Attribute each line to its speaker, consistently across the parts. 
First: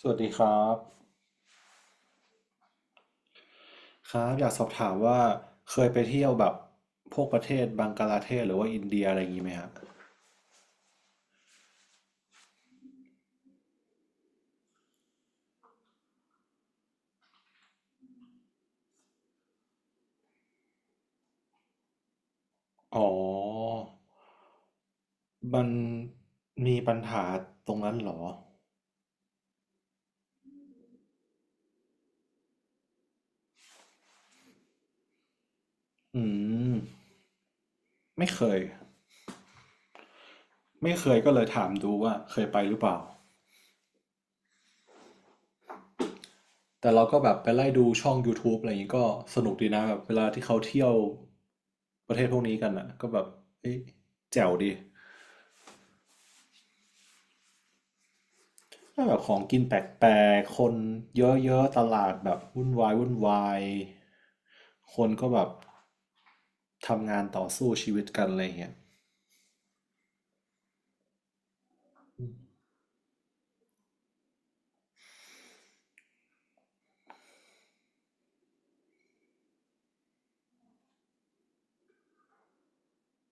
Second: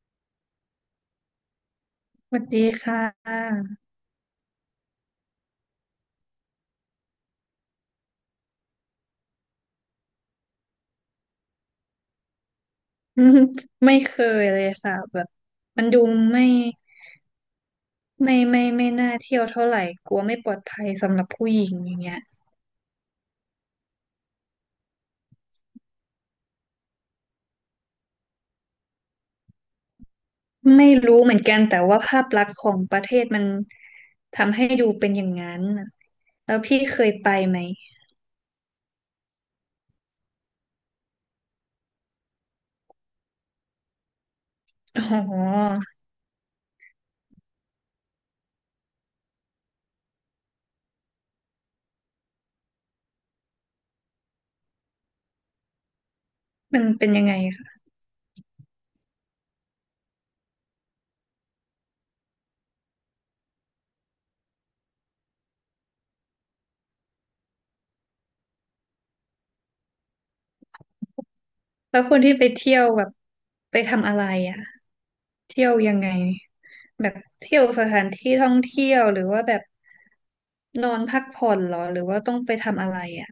Speaker 1: สวัสดีครับ
Speaker 2: สวัสดีค่ะ
Speaker 1: ครับอยากสอบถามว่าเคยไปเที่ยวแบบพวกประเทศบังกลาเทศหรือว่าอินเดียอะไรอย่างนี้ไหมฮะ
Speaker 2: ไม่เคยเลยค่ะแบบมันดูไม่ไม่น่าเที่ยวเท่าไหร่กลัวไม่ปลอดภัยสำหรับผู้หญิงอย่างเงี้ย
Speaker 1: อ๋อมันมีปัญหาตรงนั้นเหรอ
Speaker 2: ไม่รู้เหมือนกันแต่ว่าภาพลักษณ์ของประเทศมันทำให้ดูเป็นอย่างนั้นน่ะ
Speaker 1: อื
Speaker 2: แล้ว
Speaker 1: ม
Speaker 2: พี่เคยไปไหม
Speaker 1: ไม่เคยไม่เคยก็เลยถามดูว่าเคยไปหรือเปล่า
Speaker 2: อ๋อ
Speaker 1: แต่เราก็แบบไปไล่ดูช่อง YouTube อะไรอย่างนี้ก็สนุกดีนะแบบเวลาที่เขาเที่ยวประเทศพวกนี้กันอ่ะก็แบบเอ๊ะแจ๋วดี
Speaker 2: มันเป็นยังไงคะ
Speaker 1: ก็แบบของกินแปลกๆ คนเยอะๆ ตลาดแบบวุ่นวายวุ่นวายคนก็แบบทำงานต่อสู้ชีวิตกันอะไรเงี้ย
Speaker 2: แล้วคนที่ไปเที่ยวแบบไปทำอะไรอ่ะ เที่ยวยังไงแบบเที่ยวสถานที่ท่องเที่ยวหรือว่าแบบนอนพักผ่อนเหรอหรือว่าต้องไปทำอะไรอ่ะ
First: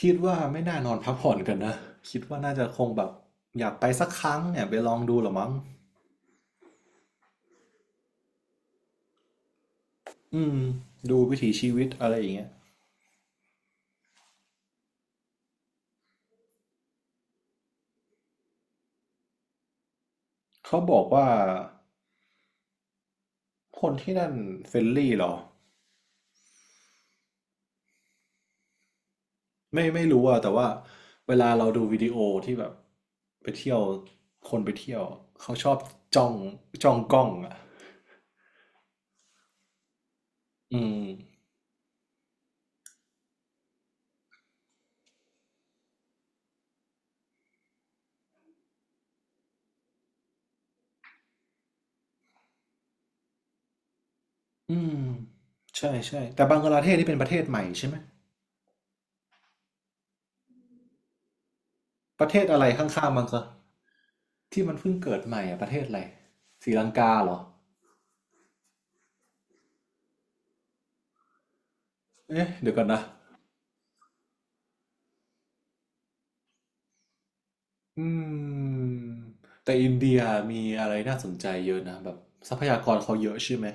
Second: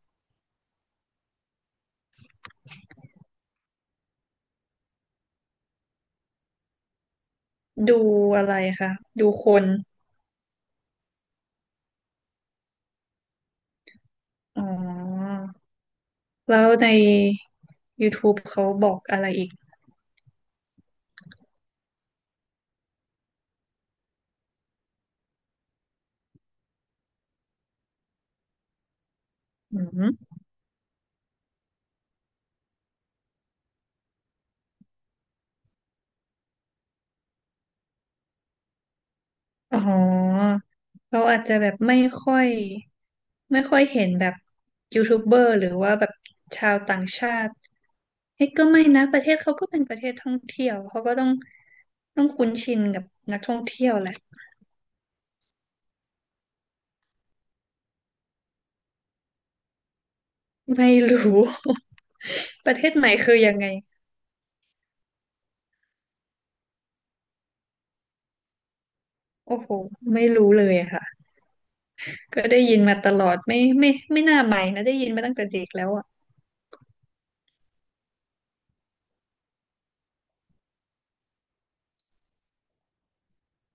Speaker 1: คิดว่าไม่น่านอนพักผ่อนกันนะคิดว่าน่าจะคงแบบอยากไปสักครั้งเนี่ยไปลองดูเหรอมั้ง
Speaker 2: ดูอะไรคะดูคน
Speaker 1: อืมดูวิถีชีวิตอะไรอย่างเงี้ย
Speaker 2: อ๋อแล้วใน YouTube เขาบอกอะไรอีก
Speaker 1: เขาบอกว่าคนที่นั่นเฟรนลี่เหรอ
Speaker 2: อื
Speaker 1: ไม่รู้
Speaker 2: ม
Speaker 1: อะแต่ว่าเวลาเราดูวิดีโอที่แบบไปเที่ยวคนไปเที่ยวเขาชอบจ้องจ้องกล้องอะ
Speaker 2: อ๋อ
Speaker 1: อืม
Speaker 2: เราอาจจะแบบค่อยไม่ค่อยเห็นแบบยูทูบเบอร์หรือว่าแบบชาวต่างชาติเฮ้ยก็ไม่นะประเทศเขาก็เป็นประเทศท่องเที่ยวเขาก็ต้องคุ้นชินกับนักท่องเที่ยวแหละ
Speaker 1: อืมใช่ใช่แต่บังกลาเทศนี่เป็นประเทศใหม่ใช่ไหม
Speaker 2: ไม่รู้
Speaker 1: ประเทศอะไร
Speaker 2: ประเทศให
Speaker 1: ข้าง
Speaker 2: ม่
Speaker 1: ๆบัง
Speaker 2: คื
Speaker 1: ก
Speaker 2: อ
Speaker 1: ลา
Speaker 2: ยังไง
Speaker 1: ที่มันเพิ่งเกิดใหม่อะประเทศอะไรศรีลังกาเหรอ
Speaker 2: โอ้โหไม่รู้เลยอะค่ะก็
Speaker 1: เอ๊ะ
Speaker 2: ได้
Speaker 1: เดี๋ยว
Speaker 2: ยิน
Speaker 1: ก่อน
Speaker 2: มา
Speaker 1: นะ
Speaker 2: ตลอดไม่น่าใหม่นะได้ยินมาตั้งแต่เด็กแล้วอะ
Speaker 1: อืมแต่อินเดียมีอะไรน่าสนใจเยอะนะแบบทรัพยากรเขาเยอะใช่ไหม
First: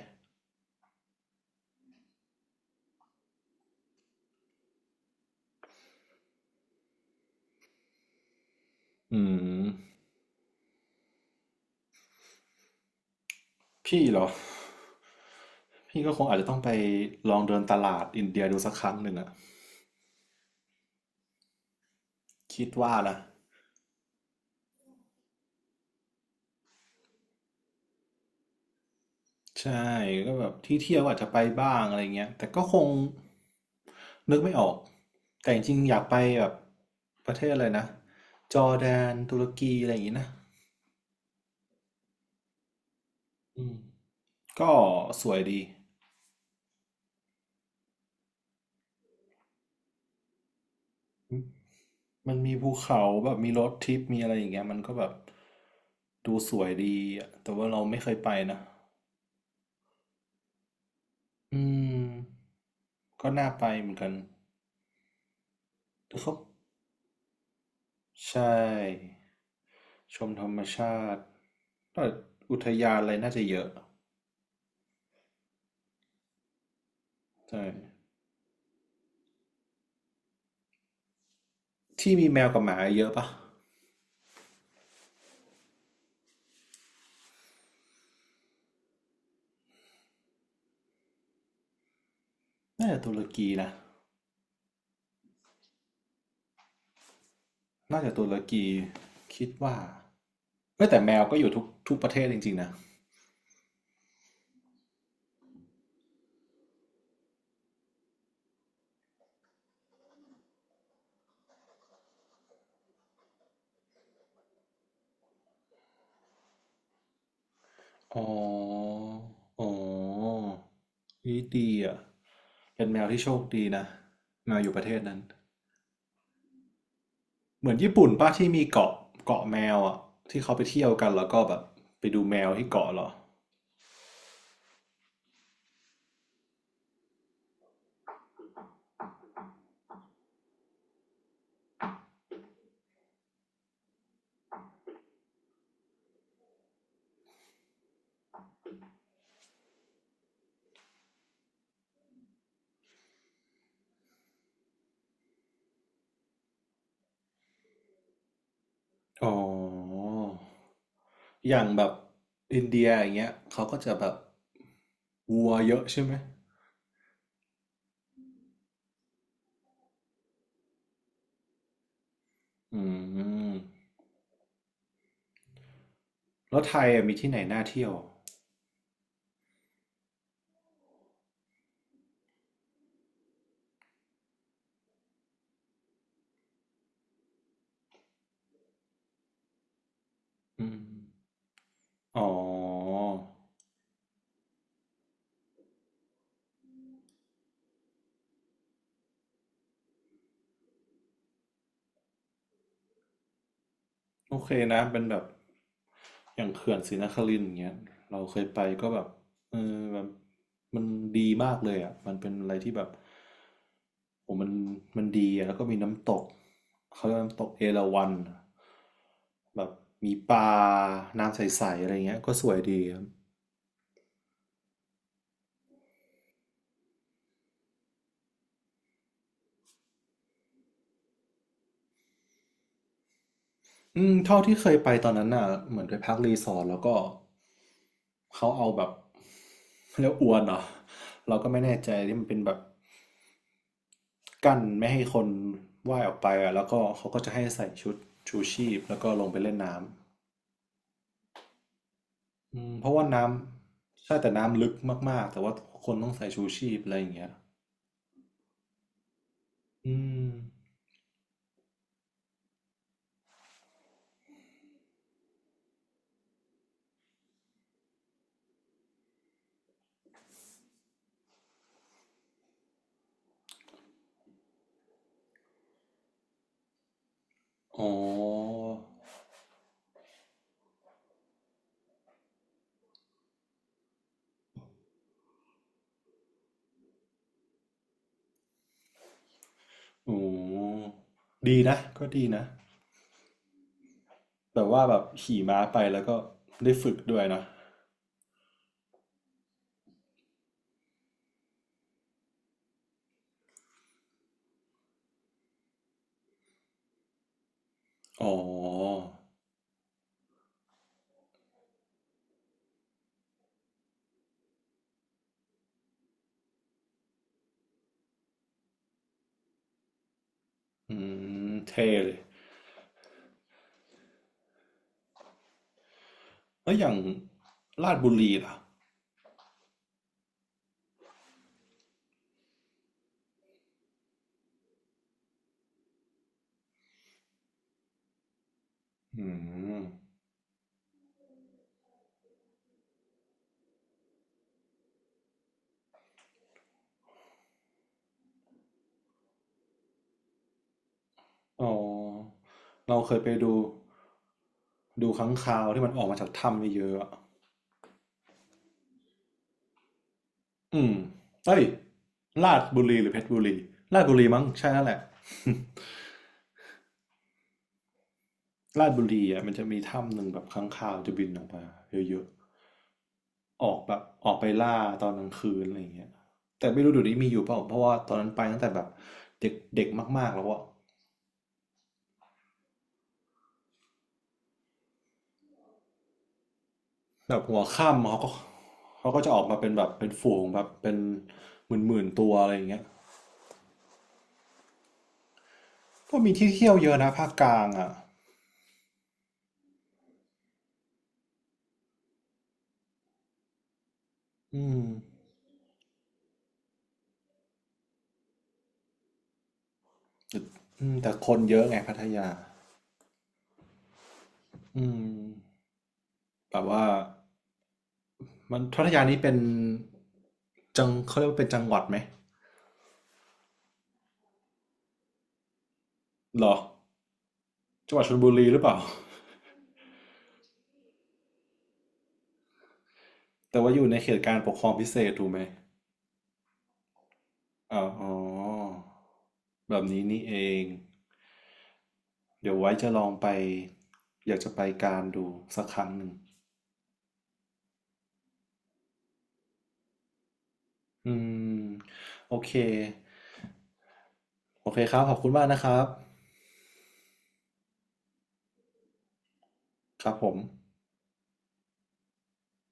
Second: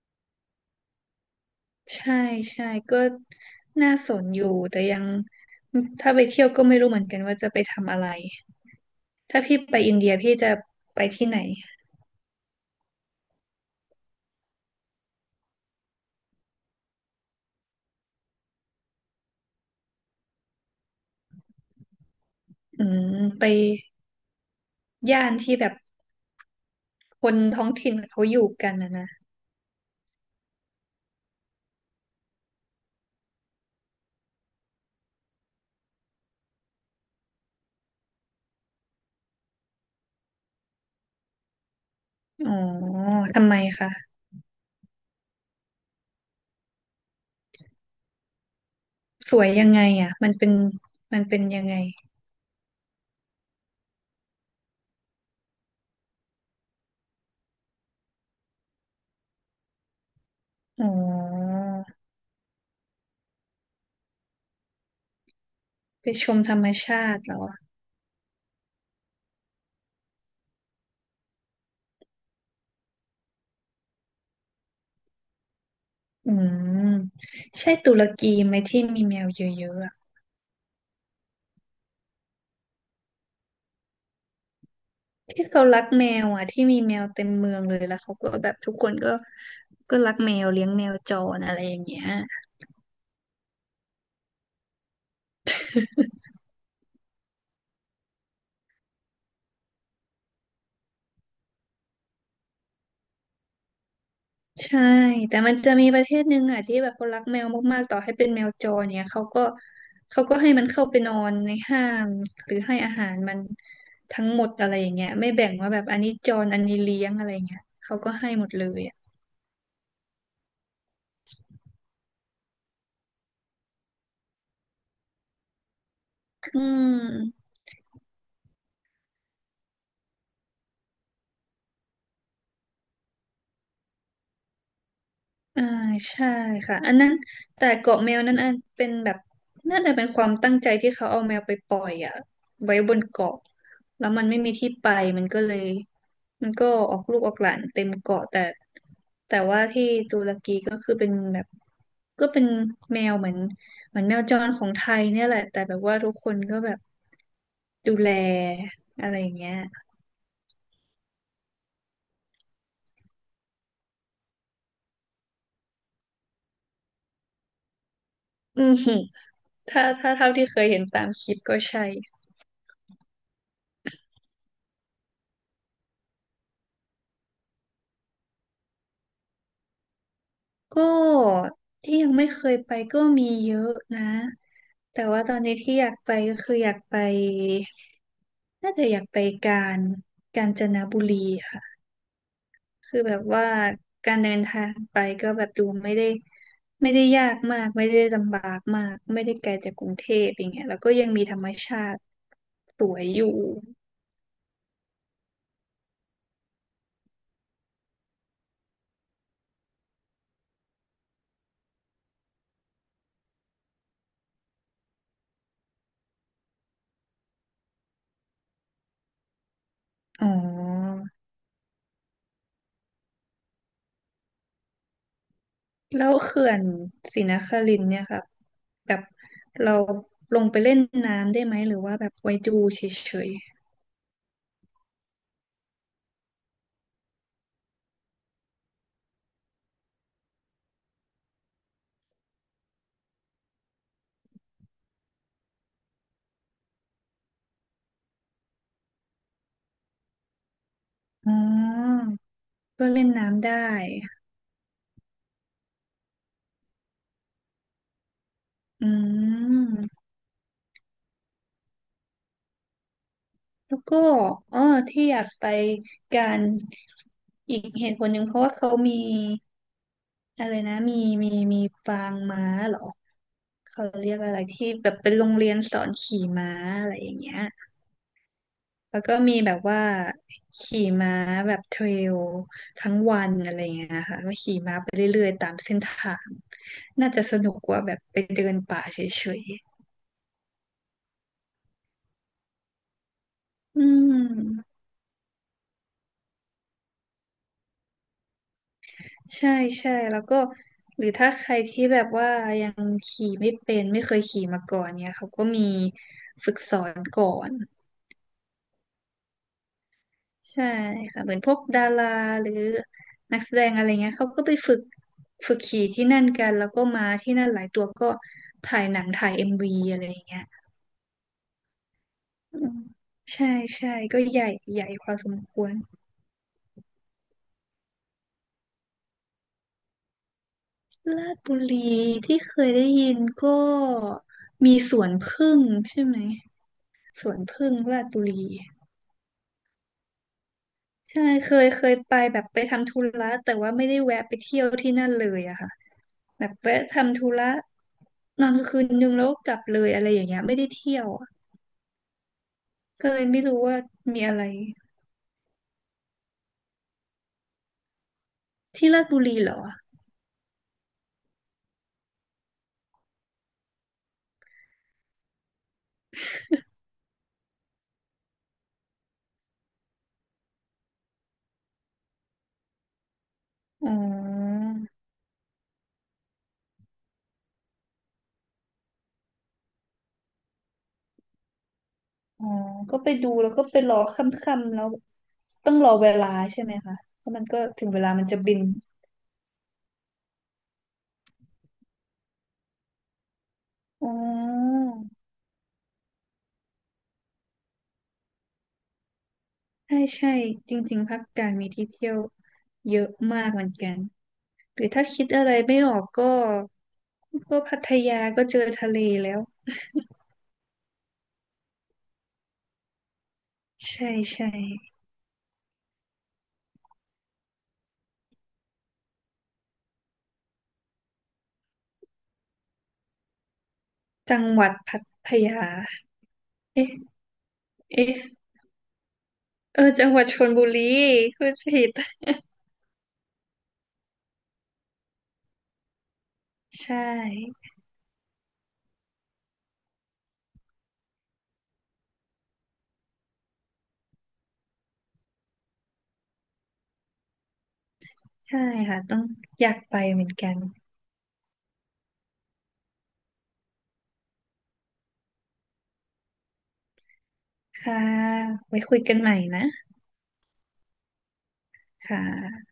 Speaker 2: ใช่ใช่ก็น่าสนอยู่แต่ยังถ้าไปเที่ยวก็ไม่รู้เหมือนกันว่าจะไปทำอะไร
Speaker 1: อื
Speaker 2: ถ้าพี่
Speaker 1: ม
Speaker 2: ไปอินเดียพี่จะไปที่ไหน
Speaker 1: พี่เหรอ พี่ก็คงอาจจะต้องไปลองเดินตลาดอินเดียดูสักครั้งหนึ่งอะคิด
Speaker 2: อื
Speaker 1: ว่า
Speaker 2: ม
Speaker 1: นะ
Speaker 2: ไปย่านที่แบบคนท้องถิ่นเขาอยู่กันนะนะ
Speaker 1: ใช่ก็แบบที่เที่ยวอาจจะไปบ้างอะไรเงี้ยแต่ก็คงนึกไม่ออกแต่จริงๆอยากไปแบบประเทศอะไรนะจอร์แดนตุรกีอะไรอย่างงี้นะ
Speaker 2: อ๋อทำไม
Speaker 1: อืม
Speaker 2: คะ
Speaker 1: ก็สวยดี
Speaker 2: สวยยังไงอ่ะมันเป็นยังไง
Speaker 1: มันมีภูเขาแบบมีรถทริปมีอะไรอย่างเงี้ยมันก็แบบดูสวยดีอะแต่ว่าเราไม่เคยไปนะ
Speaker 2: อ๋อ
Speaker 1: อืมก็น่าไปเหมือนกัน
Speaker 2: ไป
Speaker 1: แต่
Speaker 2: ช
Speaker 1: เขา
Speaker 2: มธรรมชาติเหรอ
Speaker 1: ใช่ชมธรรมชาติก็อุทยานอะไรน่าจะเยอะ
Speaker 2: อืม
Speaker 1: ใช่
Speaker 2: ใช่ตุรกีไหมที่มีแมวเยอะๆอะ
Speaker 1: ที่มีแมวกับหมาเยอะปะ
Speaker 2: ที่เขารักแมวอ่ะที่มีแมวเต็มเมืองเลยแล้วเขาก็แบบทุกคนก็รักแมวเลี้ยงแมวจรอะไรอย่างเงี้ย
Speaker 1: น่าจะตุรกีนะน่าจะตุรกีคิดว่าเอ้ยแต่แมวก็อยู่ทุกประเทศจริงๆนะ
Speaker 2: ใช่แต่มันจะมีประเทศหนึ่งอ่ะที่แบบเขารักแมวมากๆต่อให้เป็นแมวจรเนี่ยเขาก็ให้มันเข้าไปนอนในห้างหรือให้อาหารมันทั้งหมดอะไรอย่างเงี้ยไม่แบ่งว่าแบบอันนี้จรอันนี้เลี้ยงอะไรอย่างเงี้ยเขาก็
Speaker 1: อ๋อ
Speaker 2: ให้หมดเลยอ่ะ
Speaker 1: อ๋อนี่ดีอ่ะเป็นแมวที่โชคดีนะแมวอยู่ประเทศนั้น
Speaker 2: อืม
Speaker 1: เหมือนญี่ปุ่นป้าที่มีเกาะเกาะแมวอ่ะที่เขาไปเที่ยวกันแล้วก็แบบไปดูแมวที่เกาะเหรอ
Speaker 2: อ่าใช่ค่ะอันนั้นแต่เกาะแมวนั้นอันเป็นแบบน่าจะเป็นความตั้งใจที่เขาเอาแมวไปปล่อยอ่ะไว้บนเกาะแล้วมันไม่มีที่ไปมันก็เลยมันก็ออกลูกออกหลานเต็มเกาะแต่ว่าที่ตุรกีก็คือเป็นแบบก็เป็นแมวเหมือนแมวจรของไทยเนี่ยแหละแต่แบบว่าทุกคนก็แบบดูแลอะไรอ
Speaker 1: อ๋อ
Speaker 2: ย่างเงี้ย
Speaker 1: อย่างแบบอินเดียอย่างเงี้ยเขาก็จะแบบวัวเยอะใช่ไหม
Speaker 2: อืมถ้าเท่าที่เคยเห็นตามคลิปก็ใช่
Speaker 1: อืมแล้วไทยอะมีที่ไหนน่าเที่ยว
Speaker 2: ก็ที่ยังไม่เคยไปก็มีเยอะนะแต่ว่าตอนนี้ที่อยากไปก็คืออยากไปน่าจะอยากไปกาญกาญจ
Speaker 1: อื
Speaker 2: น
Speaker 1: ม
Speaker 2: บุรีค่ะ
Speaker 1: อ๋อ
Speaker 2: คือแบบว่าการเดินทางไปก็แบบดูไม่ได้ไม่ได้ยากมากไม่ได้ลำบากมากไม่ได้ไกลจากกรุงเทพอย่างเงี้ยแล้วก็ยังมีธรรมชาติสวยอยู่
Speaker 1: โอเคนะเป็นแบบอย่างเขื่อนศรีนครินทร์อย่างเงี้ยเราเคยไปก็แบบเออแบบมันดีมากเลยอ่ะมันเป็นอะไรที่แบบโอ้มันดีอ่ะแล้วก็มีน้ำตกเขาเรียกว่าน้ำตกเอราวัณแบบมี
Speaker 2: อ๋
Speaker 1: ปลา
Speaker 2: อ
Speaker 1: น้ำใสๆอะไรเงี้ยก็สวยดีครับ
Speaker 2: แล้วเขื่อนศรีนครินทร์เนี่ยค่ะแบบเราลงไปเล่นน้ำได้ไหมหรือว่าแบบไว้ดูเฉย
Speaker 1: อืมเท่าที่เคยไปตอนนั้นน่ะเหมือนไปพักรีสอร์ทแล้วก็เขาเอาแบบเรียกอวนเหรอเราก็ไม่แน่ใจที่มันเป็นแบบกั้นไม่ให้คนว่ายออกไปอ่ะแล้วก็เขาก็จะให้ใส่ชุดชูชีพแล้วก็ลงไปเล่นน้
Speaker 2: ๆอ๋อ
Speaker 1: ำอืมเพ
Speaker 2: ก็
Speaker 1: ราะว่า
Speaker 2: เล่น
Speaker 1: น้
Speaker 2: น้ำได้
Speaker 1: ำใช่แต่น้ำลึกมากๆแต่ว่าคนต้องใส่ชูชีพอะไรอย่างเงี้ย
Speaker 2: อื
Speaker 1: อื
Speaker 2: ม
Speaker 1: ม
Speaker 2: แล้วก็อ๋อที่อยากไปการอีกเหตุผลหนึ่งเพราะว่าเขามีอะไรนะมีมีปางม้าเหรอเขาเรียกอะไรที่แบบเป็นโรงเรียนสอนขี่ม้าอะไรอย่างเงี้ย
Speaker 1: อ๋อ
Speaker 2: แล้วก็มีแบบว่าขี่ม้าแบบเทรลทั้งวันอะไรอย่างเงี้ยค่ะก็ขี่ม้าไปเรื่อยๆตามเส้นทางน่าจะสนุกกว่าแบบไปเดินป่าเฉย
Speaker 1: โอ้ดีนะก็ดีนะ
Speaker 2: ๆอืม
Speaker 1: แบบว่าแบบขี่ม้าไปแล้วก็ได้ฝึกด้วยนะ
Speaker 2: ใช่ใช่แล้วก็หรือถ้าใครที่แบบว่ายังขี่ไม่เป็นไม่เคยขี่มาก่อนเนี่ยเขาก็มีฝึกสอนก่อน
Speaker 1: อ๋อ
Speaker 2: ใช่ค่ะเหมือนพวกดาราหรือนักแสดงอะไรเงี้ยเขาก็ไปฝึกขี่ที่นั่นกันแล้วก็มาที่นั่นหลายตัวก็ถ่ายหนังถ่ายเอ็มวีอะไรอย่างเงี้ย
Speaker 1: อืมเท่เลย
Speaker 2: อืมใช่ใช่ก็ใหญ่พอสมควร
Speaker 1: แล้วอย่างราชบุรีล่ะ
Speaker 2: ลาดบุรีที่เคยได้ยินก็มีสวนผึ้งใช่ไหมสวนผึ้งลาดบุรี
Speaker 1: อืม
Speaker 2: ใช่เคยไปแบบไปทำธุระแต่ว่าไม่ได้แวะไปเที่ยวที่นั่นเลยอะค่ะ แบบแวะทำธุระนอนคืนนึงแล้วกลับเลยอะไรอย่างเงี้ยไม่ได้เที่ยวอะ
Speaker 1: อ๋อเรา
Speaker 2: ก็
Speaker 1: เค
Speaker 2: เล
Speaker 1: ย
Speaker 2: ย
Speaker 1: ไป
Speaker 2: ไม่
Speaker 1: ดู
Speaker 2: รู้ว่ามีอะไร
Speaker 1: ดูค้างคาวที่มันออกมาจากถ้ำเยอะๆอะ
Speaker 2: ที่ลาดบุรีเหรอ
Speaker 1: อืมเอ้ยราชบุรีหรือเพชรบุรีราชบุรีมั้งใช่นั่นแหละ ราชบุรีอ่ะมันจะมีถ้ำหนึ่งแบบค้างคาวจะบินออกมาเยอะๆออก
Speaker 2: อ๋
Speaker 1: แบบออกไป
Speaker 2: อ
Speaker 1: ล่าตอนกลางคืนอะไรอย่างเงี้ยแต่ไม่รู้เดี๋ยวนี้มีอยู่เปล่าเพราะว่าตอนนั้นไปตั้งแต่แบบเด็กเด็กมากๆแล้วอะ
Speaker 2: อ๋อก็ไปดูแล้วก็ไปรอค่ำๆแล้วต้องรอเวลาใช่ไหมคะเพ
Speaker 1: แบ
Speaker 2: ราะมั
Speaker 1: บ
Speaker 2: นก็
Speaker 1: หัว
Speaker 2: ถึงเว
Speaker 1: ค่ำ
Speaker 2: ลา
Speaker 1: เขา
Speaker 2: มัน
Speaker 1: ก็
Speaker 2: จะบิน
Speaker 1: เขาก็จะออกมาเป็นแบบเป็นฝูงแบบเป็นหมื่นตัวอะไรอย่างเงี้ย
Speaker 2: อ๋อ
Speaker 1: ก็มีที่เที่ยวเยอะนะภาคกลางอ่ะ
Speaker 2: ใช่ใช่จริงๆภาคกลางมีที่เที่ยวเยอะมากเหมือนกัน
Speaker 1: อื
Speaker 2: ห
Speaker 1: ม
Speaker 2: รือถ้าคิดอะไรไม่ออกก็พัทยาก็เจอทะเลแล้ว
Speaker 1: อืมแต่คนเยอะไงพัทยา
Speaker 2: ใช่ใช่
Speaker 1: อืมแบบว่ามันพัทยานี้เป็นจังเขาเรียกว่าเป็นจังหวัดไหม
Speaker 2: จังหวัดพัทยา
Speaker 1: หรอ
Speaker 2: เอ๊ะ
Speaker 1: จังหวัดชลบุ
Speaker 2: เอ๊ะ
Speaker 1: รีหรือเปล่า
Speaker 2: เออจังหวัดชลบุรีพูดผิด
Speaker 1: แต่ว่าอยู่ในเขตการปกครองพิเศษถูกไหม
Speaker 2: ใช่
Speaker 1: อ๋ออ๋อแบบนี้นี่เองเดี๋ยวไว้จะลองไปอยากจะไปการดูสักครั้งหนึ่ง
Speaker 2: ใช่ค่ะต้องอยากไปเหมือนกัน
Speaker 1: อืมโอเคโอเคครับขอบคุณมากนะครับ
Speaker 2: ค่ะไว้คุยกันใหม่นะ
Speaker 1: ครับผม
Speaker 2: ค่ะ